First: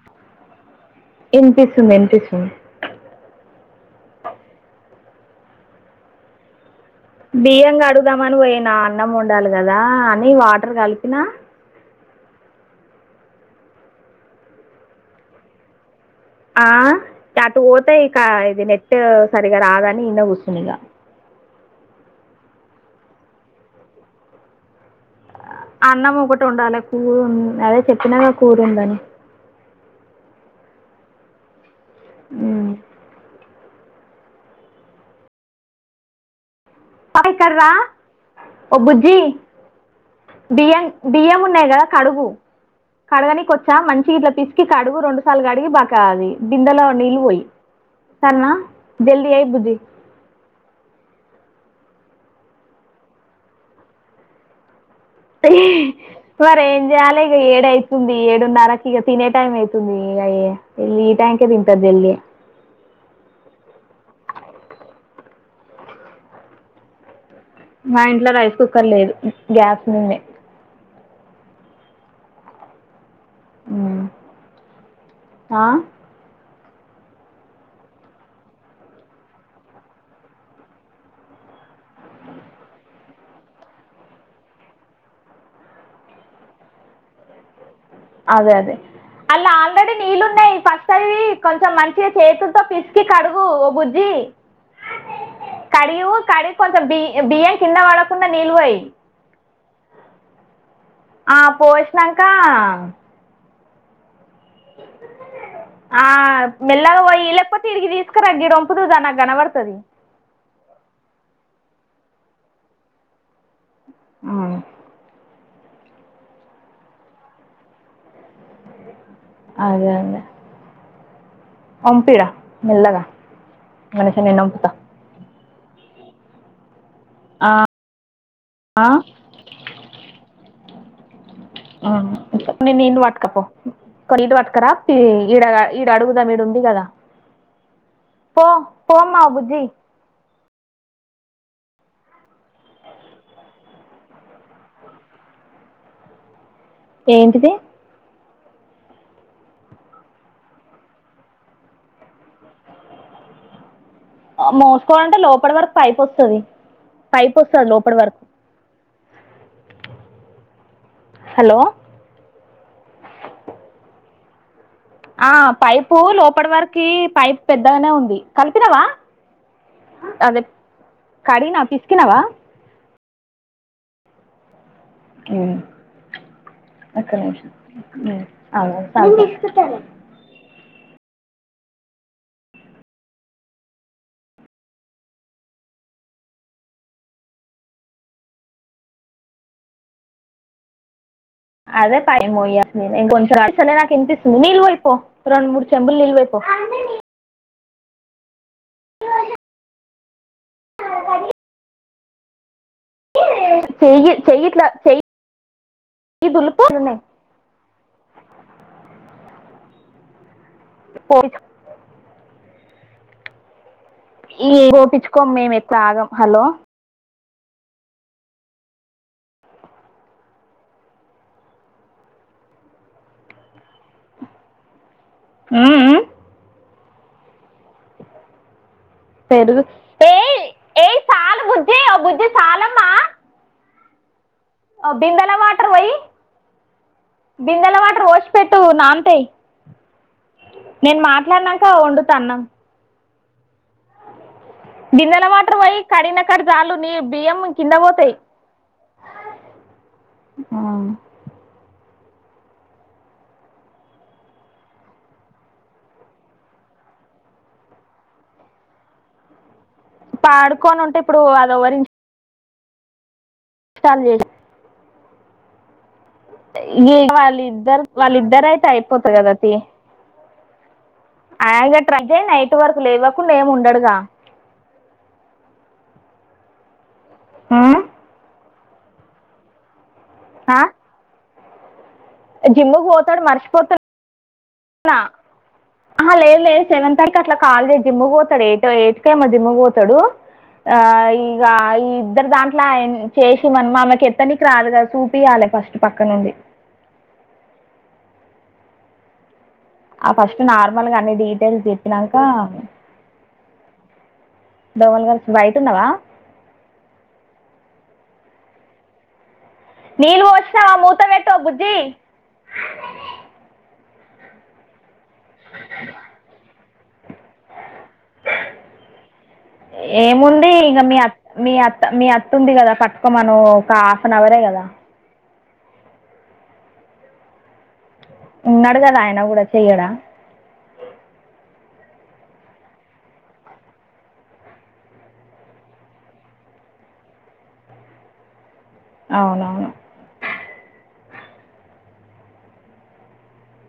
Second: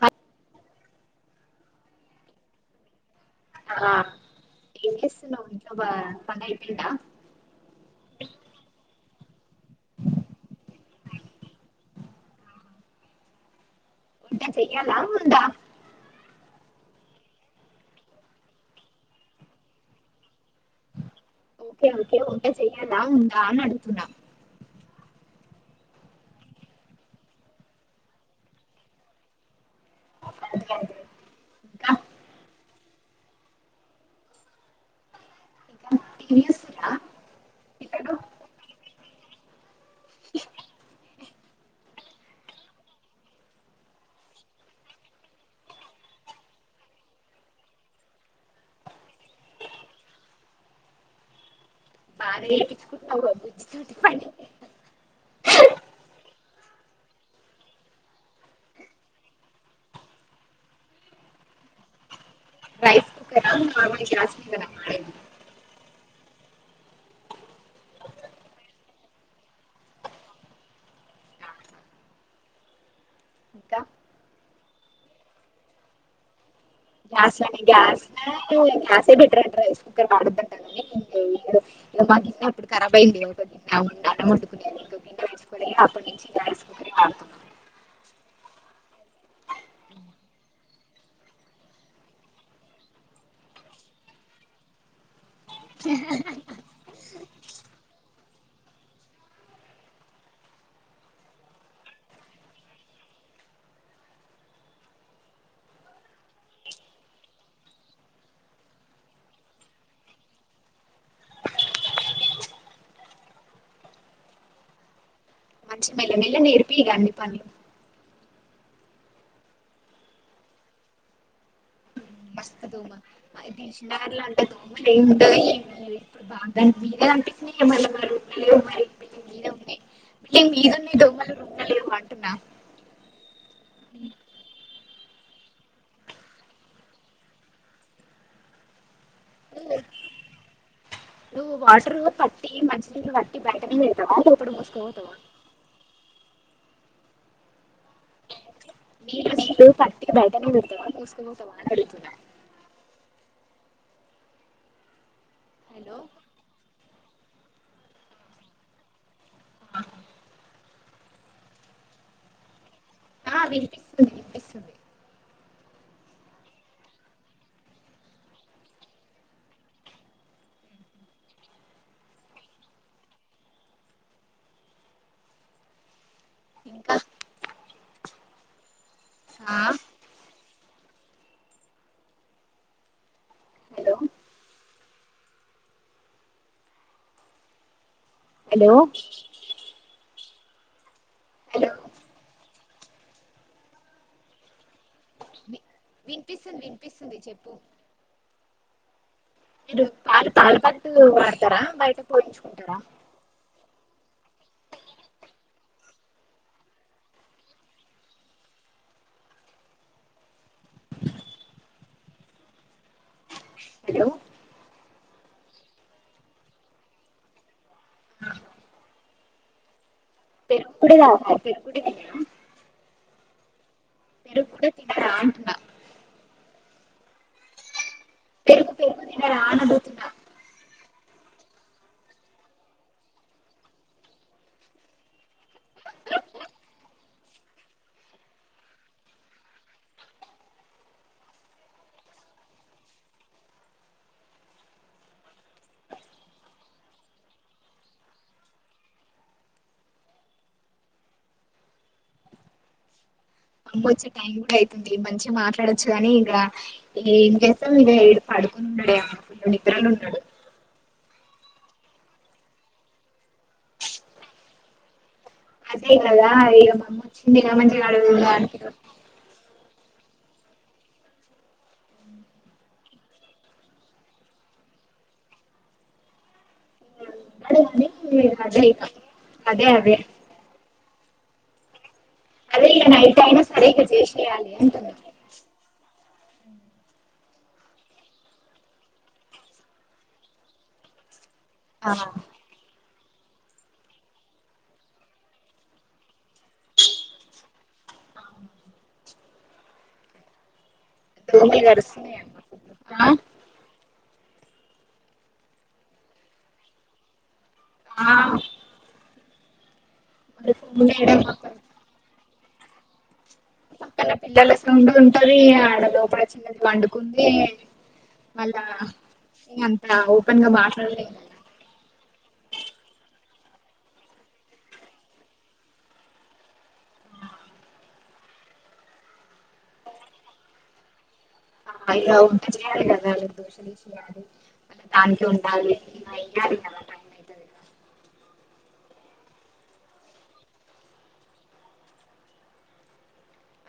అ వినిపిస్తుంది వినిపిస్తుంది ఆ బియ్యం కడుగుదామని పోయినా అన్నం వానడాలి కదా అని వాటర్ కలిపిన ఉంట చెయ్యాలా ఉందా ఆ అటు పోతాయి ఇక ఇది నెట్ సరిగా రాదని ఈడనే కూర్చునా ఇక ఓకే ఓకే వంట చెయ్యాలా ఉందా అని అడుగుతున్నా అన్నం ఒకటి వొండాలి కూర అదే చెప్పినాక కూర ఉందని అర్థంకాలే ఇంకా హ్ ఇంకా టీవీ వస్తుందా. పాప ఇక్కడరా ఓ బుజ్జి బియ్యం బియ్యము ఉన్నయి కదా కడుగు. కడగనీకి వచ్చా మంచిగా ఇట్లా పిసికి కడుగు రెండుసార్లు కడిగి బాగా అది బిందెలో నీళ్ళు పోయి. సరనా జల్ది చేయి బుజ్జీ. [inaudible] బాగనే చేపించుకుంటున్నవుగా బుజ్జీతోటి పని మరే ఏం చేయాలి ఇగ ఏడు అయితుంది. ఏడున్నరకి ఇగ తినే టైమ్ అయితుంది ఇగ ఇల ఈ టైంకే తింటా జల్ది. రైస్ కుక్కరా మాములుగా చేసే రైస్ [inaudible] మా ఇంట్లా రైస్ కుక్కర్ లేదు గ్యాస్ మీదనే. ఇంకా హ్ ఆ గ్యాస్ లనే గ్యాస్ గ్యాసే బెటర్ అంటా రైస్ కుక్కర్ వాడద్దు అంటా [inaudible] మాకి [inaudible] ఇప్పుడు కరాబ్ అయింది అన్నం వండుకునే కుక్కర్ తెచ్చుకోలే అప్పటి నుంచి రైస్ కుక్కరే వాడుతున్నాం. అదే అదే అళ్లా ఆల్రెడీ నీళ్ళు ఉన్నయి. ఫస్ట్ అవి కొంచెం మంచిగా చేతులతో పిసికి కడుగు ఓ బుజ్జి. చేయ్ [inaudible] కడియు కడిగి కొంచెం బి బియ్యం కింద వడ కుండా నీళ్ళుపోయి. ఆ పోషినంకా [inaudible] ఆ మెల్గగా వోయి లేెకపోతే ఈడికి తీసుకరా గిడ వొంపుదువురా నాకు గనబడుతది. అవును మర్చిపోయినా మెల్లగా నేర్పియండి పని. అదే అదే వంపిరా అంత మెల్లగా దోమలు మనిషి నేను వంపుతా ఏం ఉండవు కానీ బాగా మీద ఆ, కనిపించినయి ఇగా మళ్ళా మా రూంల లేవు ఆ, మరి. మీ మీద ఉన్నయి మీ మీద ఉన్నయి దోమలు. రూమ్ లో ఆ లేవు అంటున్నా కొన్ని నీళ్ళు వట్కపో, కొన్ని నీళ్ళు వట్కరా. ఈ ఈడ ఈడ అడుగుదాం ఈడ ఉంది కదా పో పో అమ్మా బుజ్జి [inaudible] నువ్వు వాటర్ పట్టి మంచి నీళ్లు పట్టి బయటనే పెడ్తవా, లోపట మోసుకపోతవ [inaudible] ఏంటిది? నీళ్ళు నీళ్ళు పట్టి బయటనే పెడతవా మోస్కపోతవా అని అడతున్నా. [inaudible] ఆ మోసుకోవాలంటే లోపటి వరకు హలో పైప్ వస్తది. పైప్ వస్తది లోపటి వరకు. హలో ఆ వినిపిస్తుంది వినిపిస్తుంది. ఆ పైపు లోపట వరకి పైప్ పెద్దగనే ఉంది. కలిపినవా అదే కడినా పిస్కినవా అ ఇంకా ఒక్క నిమిషం ఆగు ఆ హలో హలో హలో అదే పైకి మోయ్యాలే కొంచెం అయితే నాకు వినిపిస్తుంది నీళ్ళు పొయ్యి పొ రెండు మూడు చెంబుల నీళ్లు పొయ్యి పొ వినిపిస్తుంది వినిపిస్తుంది చెప్పు అ పాల పాకెట్టు వాడతారా బయట పోయించుకుంటారా చెయ్యి చెయ్యిట్ల ఇప్పుడు బర్రె పాలున్నాయి పొయించు హలో ఏవి పోపించుకోము మేము ఏవి తాగాం పెరుగు కూడా తీసుకోరా మీరు పెరుగు కూడా తినార అంటున్నా ఇ పెరుగు ఆ బిందల వాటర్ పొయ్యి బిందెల వాటర్ పొసి పెట్టు నాన్ తయ్ నేను మాట్లాడినంకా వండుత అన్నం బిందెల వాటర్ పోయి కడినకాడికి చాలు నీ బియ్యం కింద పోతయ్ ఆ అమ్మ వచ్చే టైం కూడా అవుతుంది మంచిగా మాట్లాడొచ్చు గాని ఇంగ ఏం చేస్తాము ఇడా పడుకునన్నా డు పండుకొని ఉంటే ఇప్పుడు అది ఎవరింట్లో సరి చెయ్ అదే కదా ఇక మా అమ్మ వచ్చింది ఇక వాళ్ళిద్దరు మంచిగా అడుగుదా వాళ్ళిద్దరయితే అయిపోతది గదా తియ్ అలాగైతే నైట్ వరకు లేవకుండా ఏమి ఉండడుగా అదే అదే అదేగా అదే అదే ఆ అదే ఈ నైటాయిన సరే ఇగా చేసెయ్యాలి అట్లా ఆహ లేదు లేదు సెవెన్ వరకు అట్లా కాలీగ జిమ్కి పోతాడు ఎయిట్ కేమో జిమ్కి పోతాడు ఆ ఇగా ఈ ఆ ఇద్దరు దాంట్ల చేసి మనము ఆమెకి ఎత్తనికి రాదు కదా చూపియాలి ఫస్ట్ పక్క నుండి అవు ఆ ఫస్ట్ నార్మల్గా అన్ని డీటెయిల్స్ దోమలు చెప్పినాక కరుస్తున్నాయి అమ్మ ఫుల్ దోస్తులతో కలిసి బయట ఉన్నావా ఆగు నీళ్ళు పోసిన మూత పెట్ ఓ పక్కన బుజ్జి పక్కన పిల్లల సౌండ్ ఉంటది ఆడ లోపల చిన్నది పండుకుంది మళ్ళా అంతా ఏముంది ఓపెన్గా ఇంక మీ మాట్లాడలేం అత్త కదా మీ అత్త మీ అత్త ఉంది కదా పట్టుకోమ్మను ఒక హాఫ్ అన్ అవరే కదా ఉన్నాడు కదా ఆయన కూడా చెయ్యడా అయన కూడా చేయాలి కదా దానికే ఉండాలి మోయ్యాలి కదా అవునవును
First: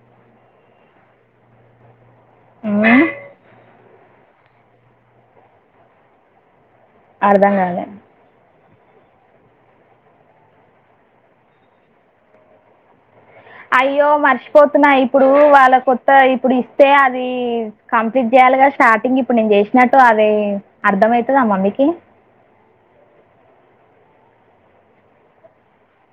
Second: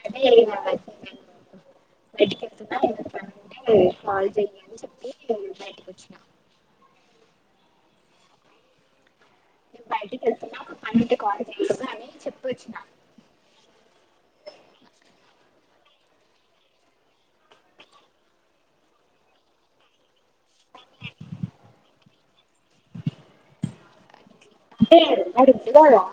అదే ఏ ఇగా ఎడ్యుకేటెడ్ ఉమ్, కదా మామయ్య కి చెప్పమని చెప్పి బయటకి వచ్చినా అర్ధం కాలే మేము బయటికి వెళ్తున్నాం పనుంటే కాల్ చేయ్యి అని చెప్పి వచ్చిన అయ్యో మర్చిపోతున్నా ఇప్పుడు వాళ్ళ కొత్త ఇప్పుడు ఇస్తే అది కంప్లీట్ చేసి స్టార్టింగ్ ఇప్పుడు నేను చేసినట్టు అది అర్థం ఐతదా అమ్మ మీకు ఏ అడి పోరా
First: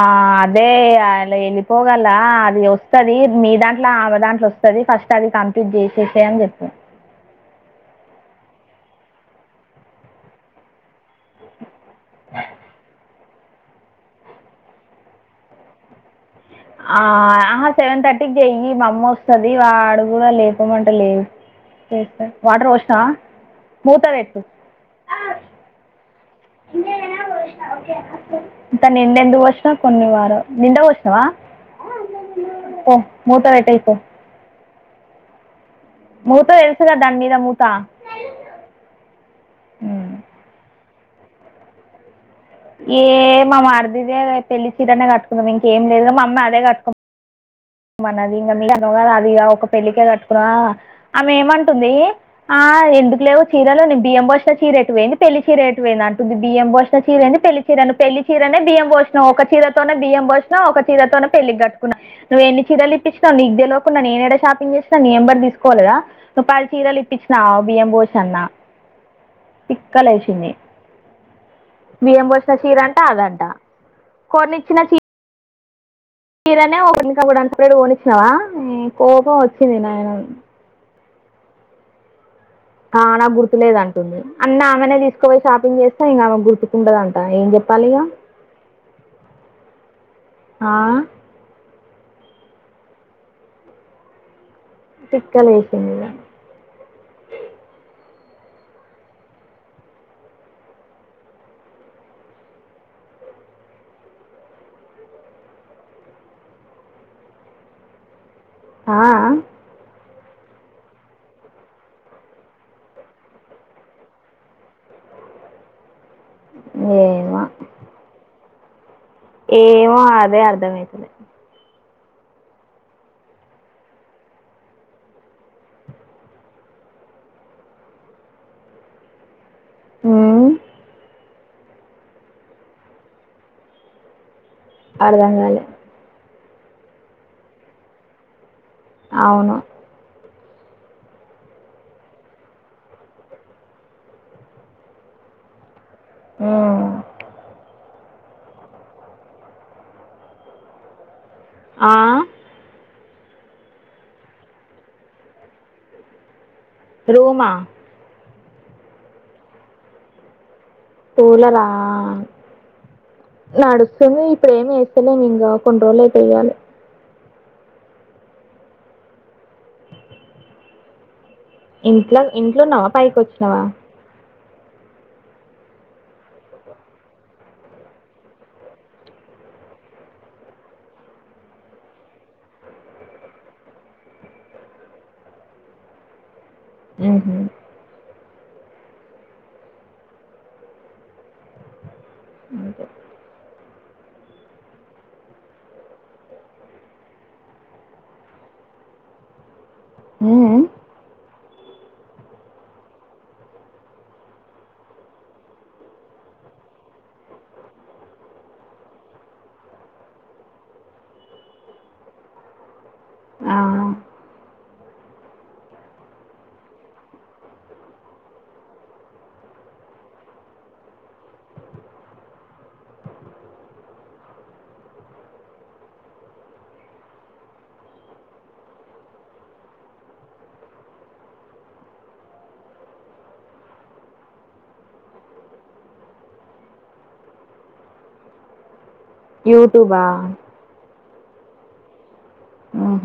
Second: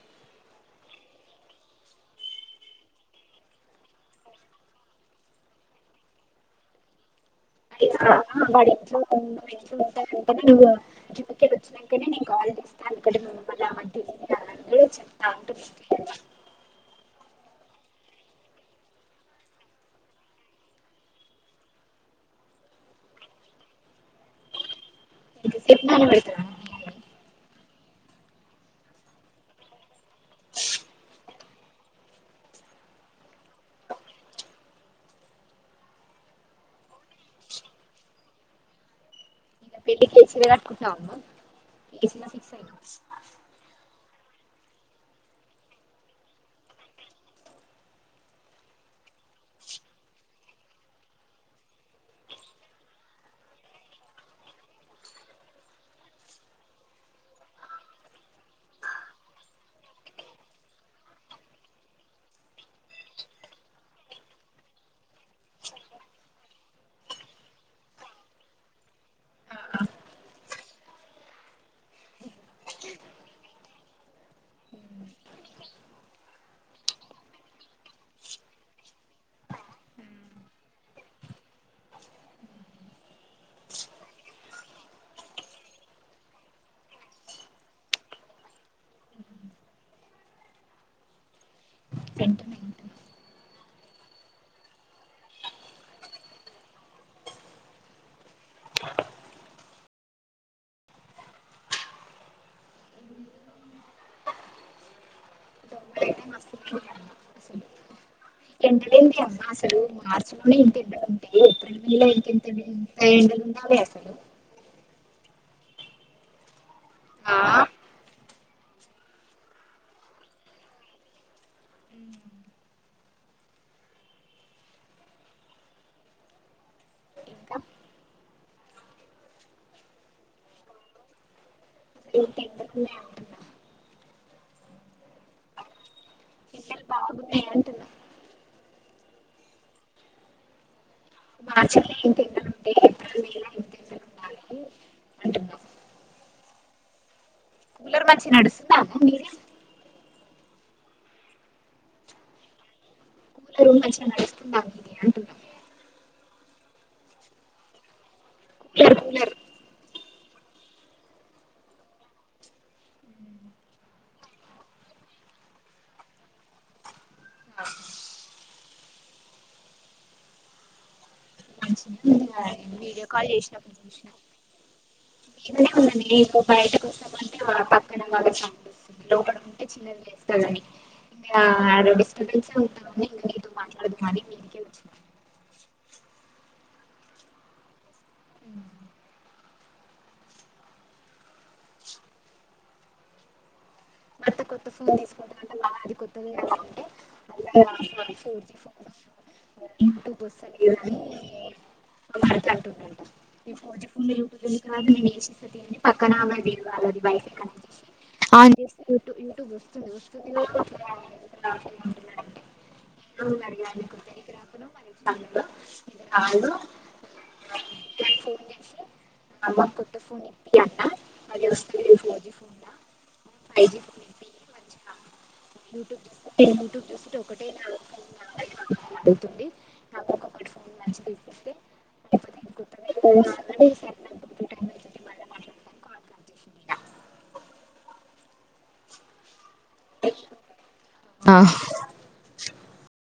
ఆ అదే అలా వెళ్ళిపోగలా అది వస్తది మీ దాంట్లో ఆమె దాంట్లో వ వస్తది ఫస్ట్ అది కంప్లీట్ చేసేసే అని చెప్పత [unintelligible] వెళ్తేనే నేను కాల్ చేస్తా ఏదుకంటే [unintelligible] చెప్తా అంటున్న ఆ ఆహా సెవెన్ థర్టీకి చెయ్యి మా అమ్మ వస్తుంది వాడు కూడా లేపోమంట లే వాటర్ పోషినా మూత పెట్టు ఎంతసేపు నాన పెడతావా ఇత నిన్నెందుకు పోసినావు కొన్ని వారం నిండ పోస్తావా పో మూత పెట్టే పో మూత వేసిన దాని మీద మూత పెళ్లి ఉమ్. చేసి నాట్కుంటా నవ్ ఏ మా అడిదిదే పెళ్ళలి చీర నే కట్టుకుందాం ఇంకేం లేదు మా అమ్మ అదే కట్టుకుం మనది ఇంకా మీ [unintelligible] అది ఇగ ఒక పెళ్ళికే కట్టుకున్నా అ ఆమె ఏమంటుంది ఆ ఎందుకు లేవు చీరలో నిను బియ్యం పాస్కొచ్చే చీరేటు పోయింది పెళ్లి చీరేటు పోయింది అంటుంది బియ్యం పాస్కొచ్చే చీరేయింది పెళ్లి చీర రన్ను పెళ్లి చీరనే బియ్యం పోషణం ఒక చీరతోనే బియ్యం పోషణం ఒక చీరతోనే పెళ్లి కట్టుకున్నా నువ్వు ఎన్ని చీరలు ఇప్పిచ్చినావు నీకు తెలవకుండా నేనే ఎడ షాపింగ్ చేసి నీ ఎంబర్ తీసుకోలేదా నువ్వు పది చీరలు ఇప్పిచ్చావ్ నా బియ్యం పోషన్న తిక్కలేషది బియ్యం పోసిన చీర అంట అదంట కొన్నిచ్చిన చీ మీరనే ఒకరికప్పుడు అంత పడు కోనిచ్చినావా నీ కోపం వచ్చింది నాయన కానా గుర్తులేదుంటుంది అన్న ఆమెనే తీసుకుపోయి షాపింగ్ చేస్తా ఇంకా ఆమె గుర్తుకుంటదంట ఏం చెప్ పాలి గా అ ఆ సెంటు తిక్క లేసింది ఇగ దోమలైతే ఆ ఎంటలండి ఆ అమ్మా అసలు మా [unintelligible] నే ఇంతఎడలుంటే ఏప్రిల్ మై లో ఇంకెంత ఎంత ఎండలు ఉండాల్వే అసలు ఏ ఆ మా ఏమో అదే అర్థమైతలే ఇంకా ఉమ్ [unintelligible] అర్ధంగాలే ఎండలు బాగున్నాయి అంటున్నా అవును మార్చ్ లే ఇంత ఎండలు ఉంటే ఏప్రిల్ మే లా ఇంక ఎంత ఎండలు ఉండాలి అంటున్నా ఉమ్ పలర్ మంచి నడుసంతా మీద ఆ అందరూ మంచిగా నడుస్తున్నారు అందుకే అంటున్న రూమా [unintelligible] కూలరా ఆ నడుస్తుంది ఇప్పుడు ఏమి చేస్త ఇంకా కొన్ని రోజులు అయితేయ్యాలి మంచిగా ఇంట్లో ఉందా ఇంట్లోన్నావా వీడియో పైకి కాల్ వచ్చినావా చేసినప్పుడు చూసిన మీదనే ఉన్నానే ఇగ బయటకు వస్తావ అంటే ఆ పక్కన వాళ్ళ చ లోపడ ఉంటే చిన్నది లేస్తానని ఆ ఇ డిస్టబెన్స్ ఉంట మాట్లాడదు గాని [unintelligible] హ్మ్ హ అంతే. మత్త కొత్త ఫోన్ తీసుకుంటాంట నా అది కొత్తది అంటే ఫో ఫ బ ఉమ్ ఒక భర్త అంటుంద నే ఫోజీ ఫున్ లో యూటూబ్ నేను వసేస్తేని పక్కన ఆమె గలవాల [inaudible] [unintelligible] ట్యూబ్ వస్తుంది వస్తు [unintelligible] ఎ మ ఆ అకు తెరిగ రాపు మరి కా [inaudible] స మ్ మా కొొ ఫోన్ అన్న మస్త ఫోజి ఫోన్ [unintelligible] ఐ యూట్యూబ్ చూ యూట్యూబ్ చూసుంటే ఒకటే అతుంది నాకు ఒక ప్లాఫామ్ [unintelligible] మంచిపో మ [inaudible] ప్లాంటేషన్ యూట్యూబా ఆ ఉహు